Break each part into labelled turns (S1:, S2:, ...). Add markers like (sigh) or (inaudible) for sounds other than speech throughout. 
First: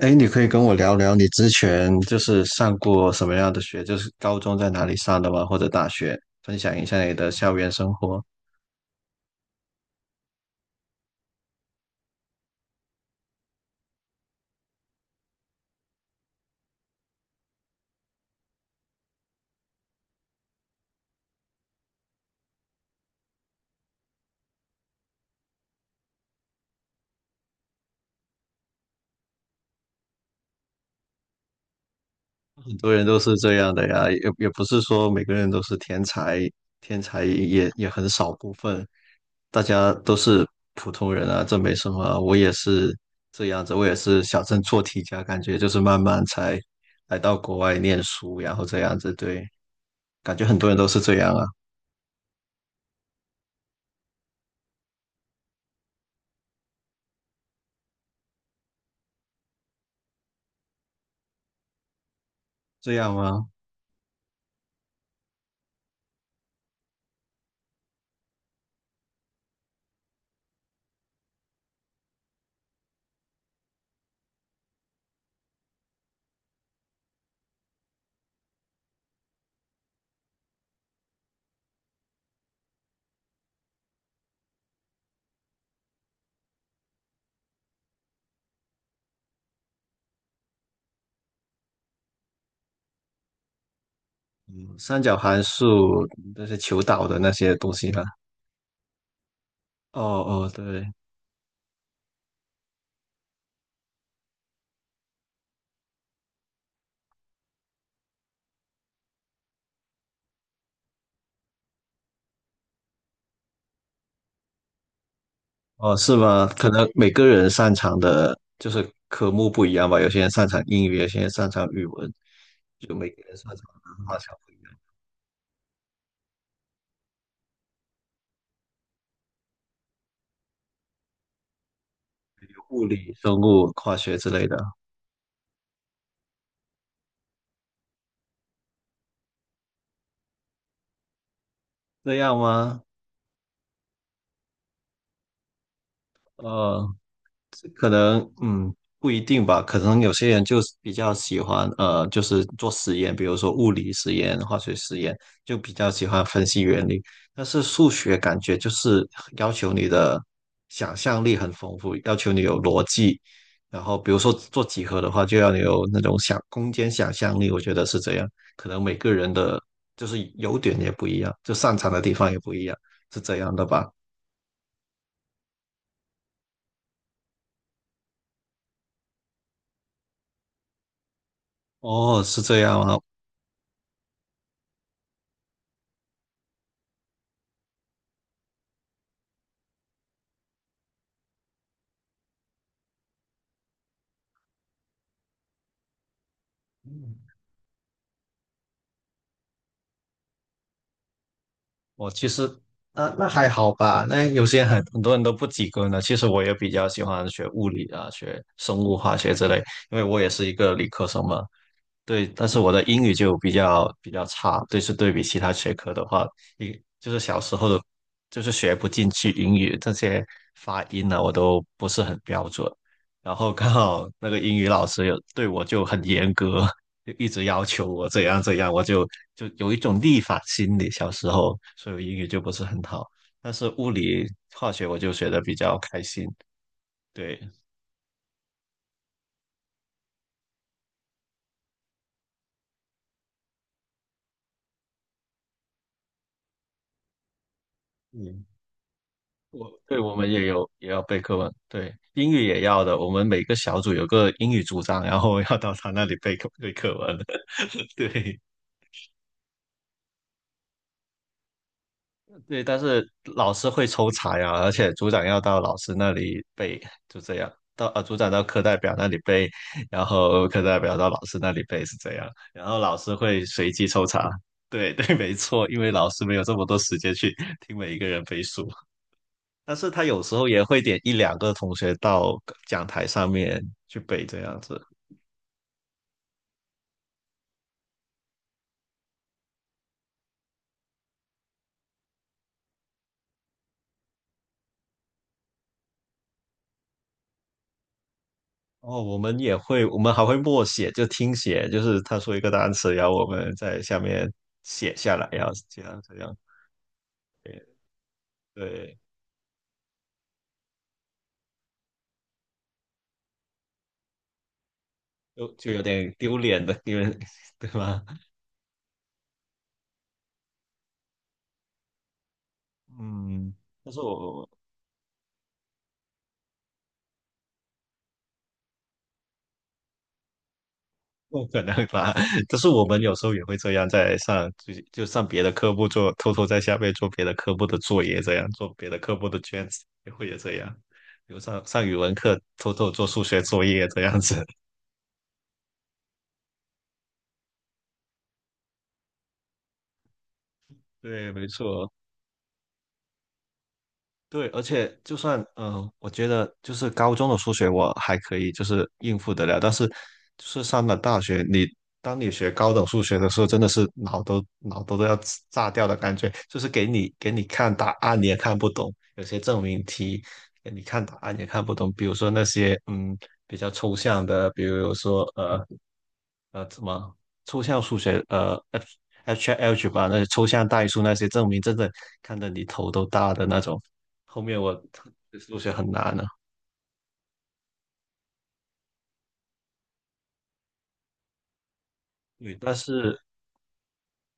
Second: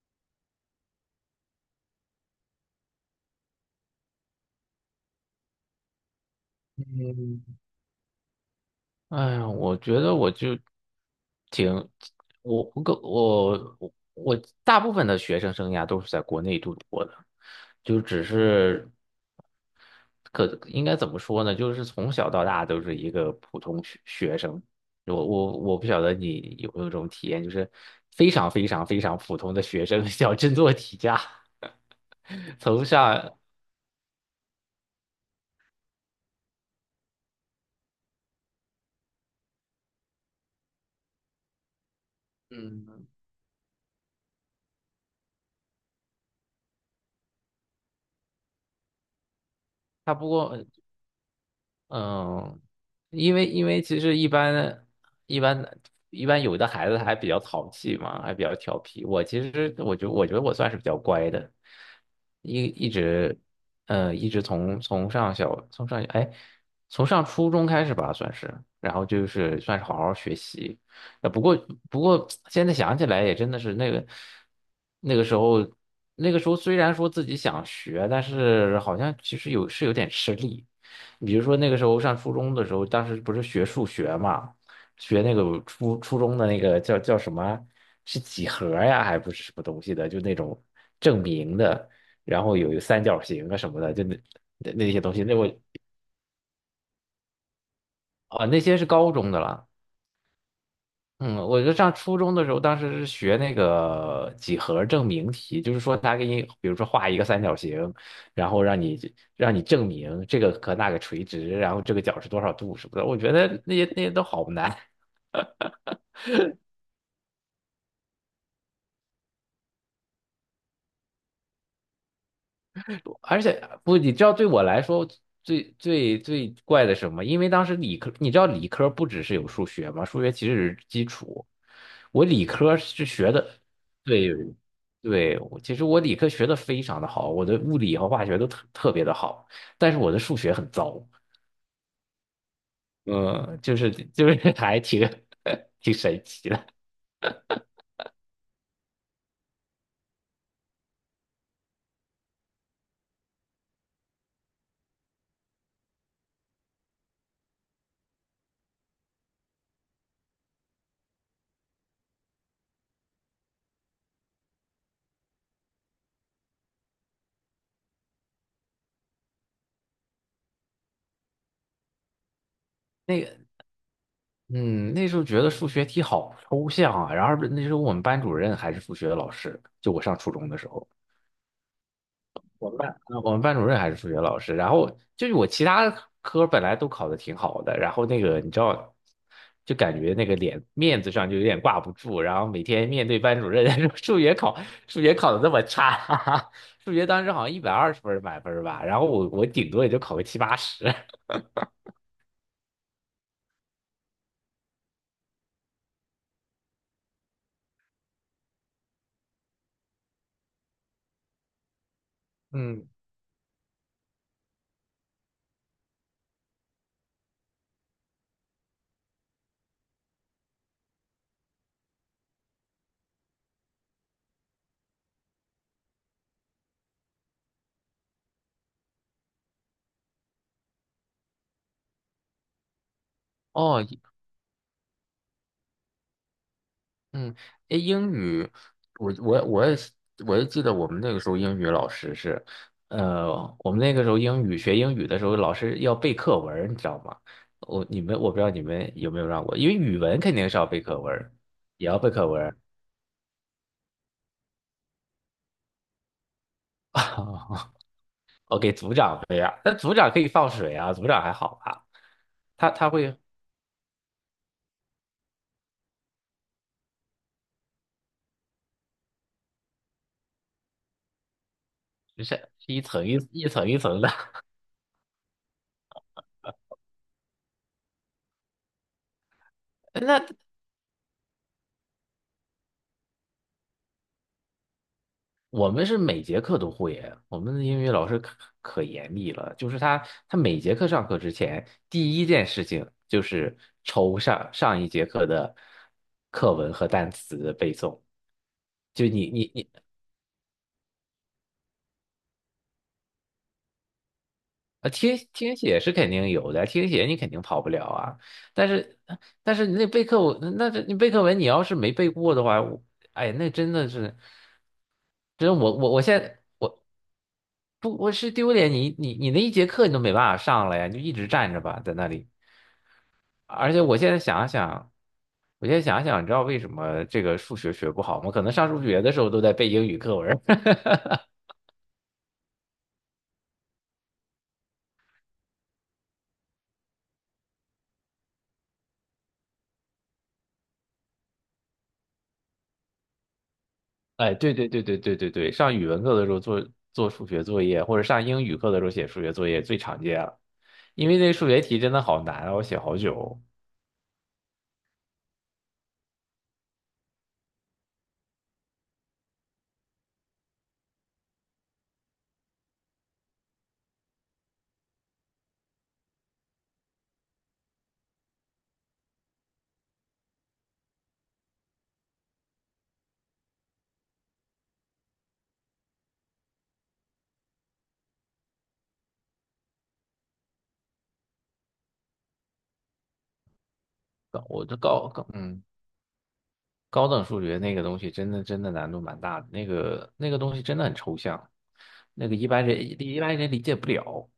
S1: 哎，你可以跟我聊聊你之前就是上过什么样的学，就是高中在哪里上的吗？或者大学，分享一下你的校
S2: 嗯，
S1: 园生活。
S2: 哎呀，我觉得我就挺，我我个我我我大部分的学生生涯都是在国内度过的，就只是应该怎么说呢？就是从小到大都是一个普通学生。我不晓得你有没有这种体验，就是非常非常非常普通的学生，(laughs) 小镇做题家，(laughs)
S1: 很
S2: 从
S1: 多人都是
S2: 上
S1: 这样的呀，也不是说每个人都是天才，天才也很少部分，大家都是普通人啊，这没什么啊。我也是
S2: 嗯，
S1: 这样子，我也是小镇做题家，感觉就是慢慢才来到国外念书，然后这样子，对，
S2: 他不
S1: 感觉很
S2: 过。
S1: 多人都是这样啊，
S2: 嗯，因为其实一般一般有的孩子还比较淘气嘛，还比较调皮。我其实我觉得我算是比较乖的，一一
S1: 这样
S2: 直
S1: 吗？
S2: 嗯一直从从上小从上哎从上初中开始吧，算是，然后就是算是好好学习。呃，不过不过现在想起来也真的是那个那个时候那个时候虽然说自己想学，但是好像其实有点吃力。比如说那个时候上初中的时候，当时不是学数学嘛，学那个初中的那个叫什么，是几何呀，还不是什么东西的，就那种证明的，然后有三角形啊什么的，就那那那些
S1: 三
S2: 东
S1: 角
S2: 西，
S1: 函数那些求导的那些东西啦。
S2: 啊那些是高中的了。
S1: 哦哦，对，
S2: 嗯，我就上初中的时候，当时是学那个几何证明题，就是说他给你，比如说画一个三角形，然后让你证明这个和那个垂直，然后这个角是多少度什么的。我觉得那些都好难。
S1: 哦是吗？可能每个人擅长的就是科目不一样吧，有些人擅长英语，有些人擅长语文，就每个人
S2: 而
S1: 擅
S2: 且
S1: 长
S2: 不，
S1: 的
S2: 你
S1: 话，
S2: 知道
S1: 像
S2: 对我来说最最最怪的什么？因为当时理科，你知道理科不只是有数学吗？数学其实是基础。我理科
S1: 物
S2: 是
S1: 理、
S2: 学
S1: 生
S2: 的，
S1: 物、化学之
S2: 对
S1: 类的，
S2: 对，我其实我理科学的非常的好，我的物理和化学都特别的好，但是我的数学很糟，
S1: 这样吗？
S2: 嗯，就是还挺 (laughs) 挺神奇的。
S1: 哦。可能不一定吧，可能有些人就是比较喜欢就是做实验，比如说物理实验、化学实验，就比较喜欢分析原理。但是数学感觉就是要求你的想象力很丰富，要求你有逻辑。然后比如说做几何的话，就要你有那种想空间想象力，我觉得是这样。可能每个人的就是优点也不一样，就擅长的地方也不一样，是
S2: 那个，
S1: 这样的吧？
S2: 嗯，那时候觉得数学题好抽象啊，然后那时候我们班主任还是数学的老师，就我上初中的时候。
S1: 哦，是这样啊，
S2: 我们班主任还是数学老师，然后就是我其他科本来都考的挺好的，然后你知道，就感觉那个脸面子上就有点挂不住，然后每天面对班主任 (laughs) 说数学考的那么差，哈哈数学当时好像120分儿满分儿吧，然后我顶多也就考个七八十。(laughs)
S1: 我其实那还好吧，那有些很多人都不及格呢。其实我也比较喜欢学物理啊，学生物化学之类，因为我也是一个理科生嘛。对，但是我的
S2: 嗯，
S1: 英语就比较差，对，是对比其他学科的话，一就是小时候的，就是学不进去英语这些发音呢、我都不是很标准。然后刚好那个英语老师有对我就很严格，就一直要求我怎样怎样，我就有一种逆反心理。小时候，所以我英语就不是很好，但是
S2: 哦，
S1: 物理、化学我就学的比较开心。
S2: 嗯，
S1: 对，
S2: 诶，英语，我也是，我也记得我们那个时候英语老师是，呃，我们那个时候学英语的时候，老师要背课文儿你知道吗？我不知
S1: 嗯。
S2: 道你们有没有让过，因
S1: 我
S2: 为
S1: 对
S2: 语
S1: 我
S2: 文
S1: 们
S2: 肯
S1: 也
S2: 定是要
S1: 有
S2: 背
S1: 也要
S2: 课文
S1: 背
S2: 儿
S1: 课文，
S2: 也
S1: 对，
S2: 要背课
S1: 英
S2: 文
S1: 语
S2: 儿。
S1: 也要的。我们每个小组有个英语组长，然后要到他那里背课文。
S2: (laughs)
S1: (laughs) 对
S2: 我给组长背啊，那组长可以放水啊，组长还好吧？
S1: 对，
S2: 他
S1: 但
S2: 他
S1: 是
S2: 会
S1: 老师会抽查呀，而且组长要到老师那里背，就这样。组长到课代表那里背，然后课代表到老师那里背是这
S2: 是
S1: 样，
S2: 是
S1: 然后
S2: 一
S1: 老
S2: 层
S1: 师
S2: 一
S1: 会
S2: 一层
S1: 随
S2: 一
S1: 机
S2: 层
S1: 抽
S2: 的，
S1: 查。对 (laughs) 对，没错，因为老师没有这么多时间去听每一个人背书。但是他
S2: (laughs)
S1: 有
S2: 那
S1: 时候也会点一两个同学到讲台上面去背这样子。
S2: 我们是每节课都会耶，我们的英语老师可严厉了，就是他每节课上课之前，第一件事情就是抽上一节课的课文和单词的背诵。
S1: 哦，
S2: 就
S1: 我
S2: 你
S1: 们
S2: 你
S1: 也
S2: 你
S1: 会，我们还会默写，就听写，就是他说一个单词，然后我们在下面
S2: 啊，
S1: 写下
S2: 听
S1: 来，然后
S2: 听写
S1: 这
S2: 是
S1: 样
S2: 肯
S1: 这
S2: 定
S1: 样，
S2: 有的，听写你肯定跑
S1: 对
S2: 不了啊。但
S1: 对，
S2: 是但是你背课文，你要是没背过的话，哎，那真的是，
S1: 就
S2: 真
S1: 就
S2: 我
S1: 有
S2: 我我
S1: 点
S2: 现
S1: 丢
S2: 在
S1: 脸的，
S2: 我
S1: 因为 (laughs) 对
S2: 不
S1: 吧？
S2: 我是丢脸，你那一节课你都没办法上了呀，你就一直站着吧，在那里。
S1: 嗯，
S2: 而且
S1: 但
S2: 我
S1: 是
S2: 现在想
S1: 我
S2: 想，我现在想想，你知道为什么这个数学学不好吗？可能上数学的时候都在背英语课文儿。(laughs)
S1: 不可能吧？(laughs) 就是我们有时候也会这样，在上就就上别的科目做，偷偷在下面做别的科目的作业，这样做别的科目的卷子，也会也这样。比如上语文课，偷偷做数学作业这样
S2: 哎，
S1: 子。(laughs)
S2: 对对对对对对对，上语文课的时候做数学作业，或者上英语课的时候写数学作业最常见了，因为
S1: 对，
S2: 那
S1: 没
S2: 数学题
S1: 错。
S2: 真的好难啊，我写好久。
S1: 对，而且就算我觉得就是高中的数学我还可以，就是应付得了，但是就是上了大学，当你学高等数学的时候，真的是脑都要炸掉的感觉，就是给你看答案你也看不懂，有些证明题给你看答案也看不懂，比如说那些比较抽象的，比如说怎么抽象数学HH 吧，那些抽象代数那些证明，真的看得你头都大的那种。后
S2: 高
S1: 面
S2: 我这
S1: 我
S2: 高高，
S1: 数
S2: 嗯。
S1: 学很难了，
S2: 高等数学那个东西真的真的难度蛮大的，那个东西真的很抽象，那个一
S1: 对，
S2: 般
S1: 但
S2: 人
S1: 是
S2: 一般人理解不了。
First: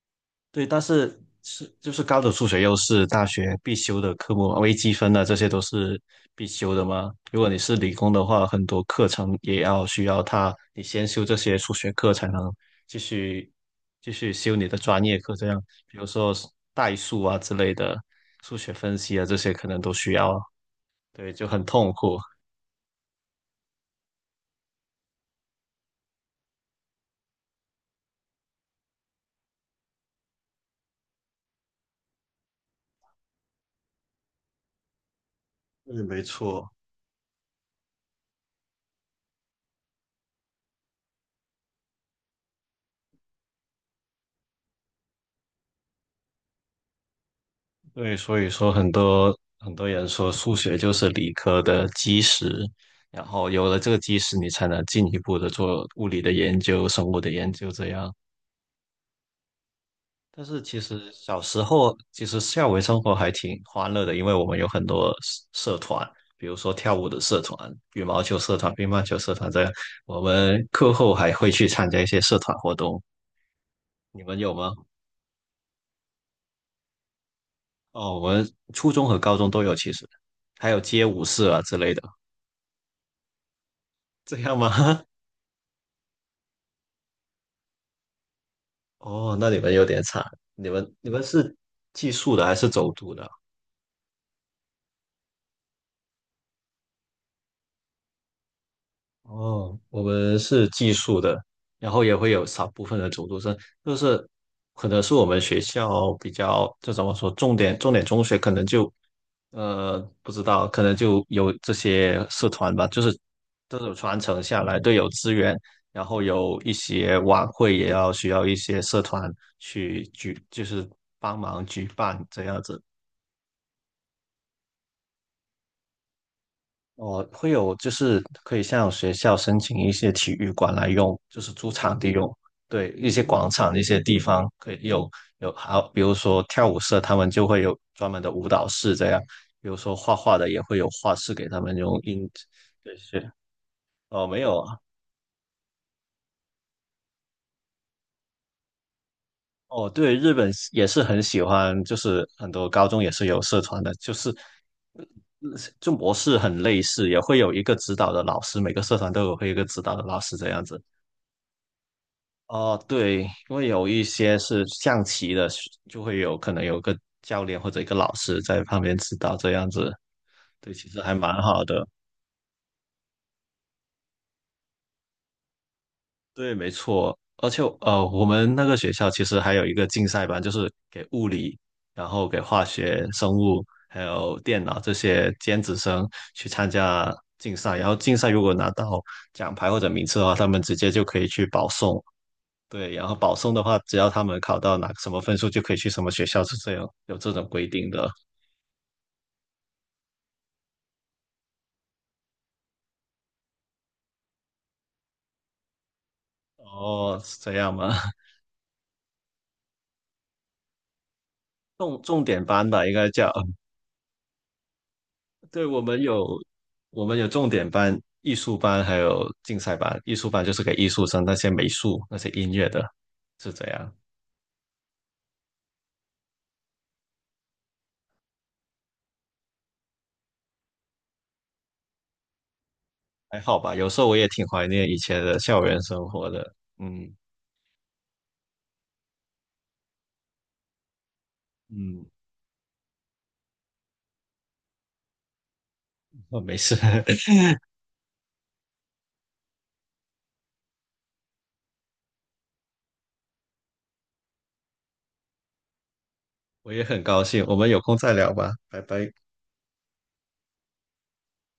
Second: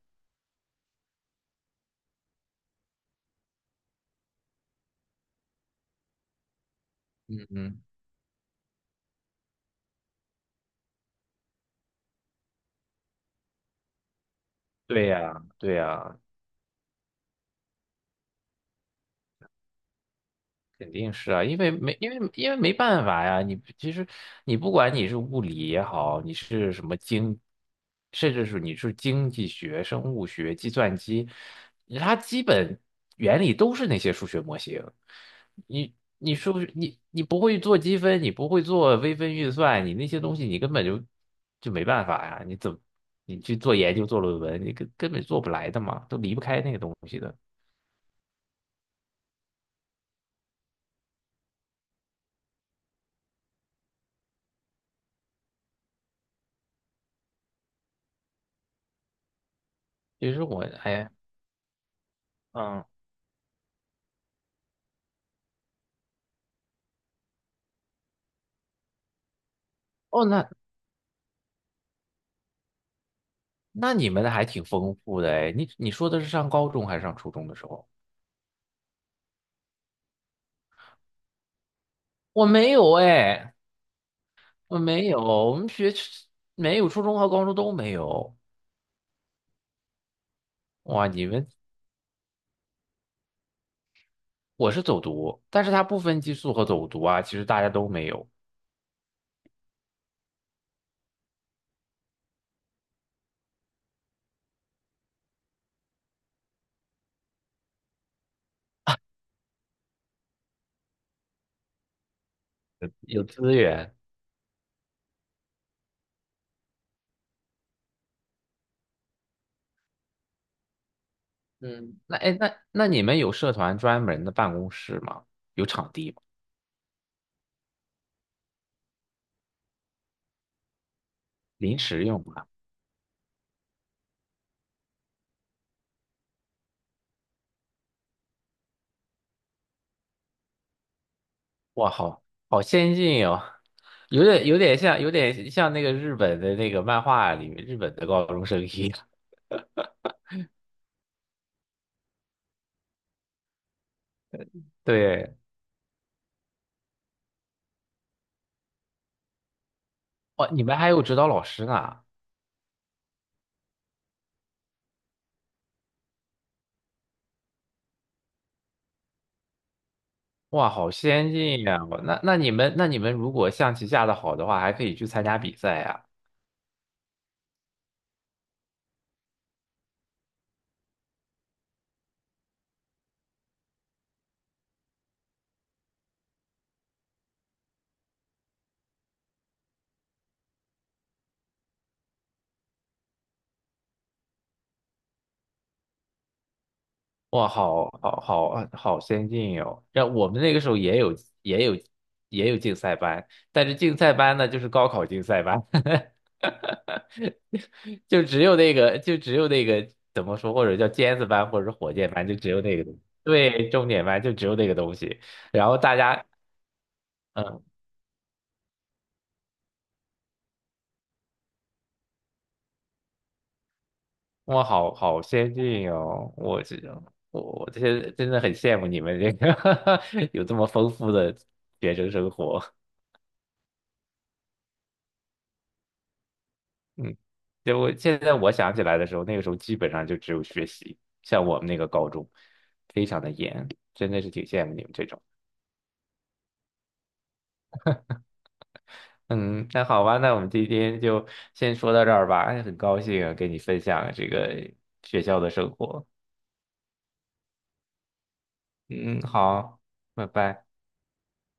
S1: 对，但是就是高等数学又是大学必修的科目，微积分啊这些都是必修的嘛。如
S2: 嗯
S1: 果你是
S2: 嗯，
S1: 理工的话，很多课程也要需要它，你先修这些数学课才能继续继续修你的专
S2: 对
S1: 业
S2: 呀，
S1: 课。这样，
S2: 对
S1: 比如
S2: 呀，
S1: 说代数啊之类的，数学分析啊这些可能都需要。
S2: 肯定是
S1: 对，
S2: 啊，
S1: 就
S2: 因
S1: 很
S2: 为
S1: 痛
S2: 没因
S1: 苦。
S2: 为因为没办法呀，你其实你不管你是物理也好，你是什么经，甚至是你是经济学、生物学、计算机，它基本原理都是那些数学模型。你
S1: 对，没
S2: 你数
S1: 错。
S2: 学你不会做积分，你不会做微分运算，你那些东西你根本就没办法呀，你怎么你去做研究做论文，你根本做不来的嘛，都离不开那个东西的。
S1: 对，所以说很多很多人说数学就是理科的基石，然后有了这个基石，你才能进一步的做物理的研究、生物的研究这样。
S2: 其实
S1: 但是
S2: 我
S1: 其实
S2: 哎
S1: 小时候，其实校园
S2: 嗯。
S1: 生活还挺欢乐的，因为我们有很多社团，比如说跳舞的社团、羽毛球社团、乒乓球社团这样。我
S2: 哦，那
S1: 们课后还会去参加一些社团活动，
S2: 那你
S1: 你
S2: 们的
S1: 们
S2: 还
S1: 有
S2: 挺
S1: 吗？
S2: 丰富的哎，你说的是上高中还是上初中的时候？
S1: 哦，我们初中和高中都有，其实还有街舞社啊之类的，
S2: 我没有哎，
S1: 这样
S2: 我
S1: 吗？
S2: 没
S1: (laughs)
S2: 有，我们学没有初中和高中都没有。
S1: 哦，那你们有点惨，你们
S2: 哇，
S1: 你们是寄宿的还是走读的？
S2: 我是走读，但是它不分寄宿和走读啊，其实大家都没有，
S1: 哦，我们是寄宿的，然后也会有少部分的走读生，就是可能是我们学校比较，这怎么说，重点中学可能就，不知道，可能就有这些社团吧，
S2: 有
S1: 就是
S2: 有资
S1: 这种
S2: 源。
S1: 传承下来都有资源，然后有一些晚会也要需要一些社团就是帮忙举
S2: 嗯，那
S1: 办
S2: 哎
S1: 这
S2: 那
S1: 样子。
S2: 那你们有社团专门的办公室吗？有场地吗？
S1: 哦，会有就是可以向学校申请一些体育馆来用，就是租
S2: 临
S1: 场
S2: 时
S1: 地
S2: 用
S1: 用。
S2: 吗？
S1: 对，一些广场、一些地方可以有,好，比如说跳舞社，他们就会有专门的舞蹈室这样。比如说画画的也会有画室给他们
S2: 哇，
S1: 用
S2: 好
S1: 印。
S2: 好先
S1: 对，
S2: 进
S1: 是。
S2: 哦，有
S1: 哦，没
S2: 点有
S1: 有啊。
S2: 点像有点像那个日本的那个漫画里面日本的高中生一样。
S1: 哦，对，日本也是很喜欢，就是很多高中也是有社团的，就是呃
S2: 对，
S1: 就模式很类似，也会有一个指导的老师，每个社团会有一个指导的老师这
S2: 哇，你
S1: 样
S2: 们
S1: 子。
S2: 还有指导老师呢，
S1: 哦，对，因为有一些是象棋的，就会有可能有个教练或者一个老师在旁边指导这样子。
S2: 哇，
S1: 对，其
S2: 好
S1: 实还
S2: 先
S1: 蛮
S2: 进
S1: 好
S2: 呀！
S1: 的。
S2: 我那那你们那你们如果象棋下的好的话，还可以去参加比赛呀！
S1: 对，没错。而且我们那个学校其实还有一个竞赛班，就是给物理，然后给化学、生物还有电脑这些尖子生去参加竞赛。然后竞赛如果拿到奖牌或者名次的话，他们直接就可以去保送，对，然后保送的话，只要他们考到哪个什么分数，就可以去什么学校，是这样，有这种
S2: 哇，
S1: 规
S2: 好
S1: 定的。
S2: 好好好先进哟！让我们那个时候也有也有竞赛班，但是竞赛班呢就是高考竞赛班，
S1: 哦，是这样吗？
S2: (laughs)
S1: (laughs)
S2: 就只有那个怎么说，或者叫尖子班或者是火
S1: 重
S2: 箭
S1: 重
S2: 班，就
S1: 点
S2: 只有
S1: 班
S2: 那个
S1: 吧，
S2: 东
S1: 应
S2: 西
S1: 该叫。
S2: 对，重点班就只有那个东西，
S1: 对，
S2: 然后
S1: 我
S2: 大
S1: 们
S2: 家。
S1: 有我们有重点
S2: 嗯。
S1: 班、艺术班，还有竞赛班。艺术班就是给艺术生，那些美术、那些音乐的，是这样。
S2: 哇，好好先进哦！我这些真的很羡慕你们这个 (laughs) 有这么丰富的学生生活。
S1: 还好吧，有时候我也挺怀念以前的校园生活的。嗯
S2: 嗯，就我现在想起来的时候，那个时候基本上就只有学习，像我们那个
S1: 嗯，
S2: 高中非常的严，真的是挺羡慕你们这种。
S1: 哦，没事，(laughs)
S2: 嗯，那好吧，那我们今天就先说到这儿吧。哎，很高兴啊跟你分享这个学校的生活。
S1: 我也很高兴。我们有空再聊吧，拜拜。
S2: 嗯，好，拜拜。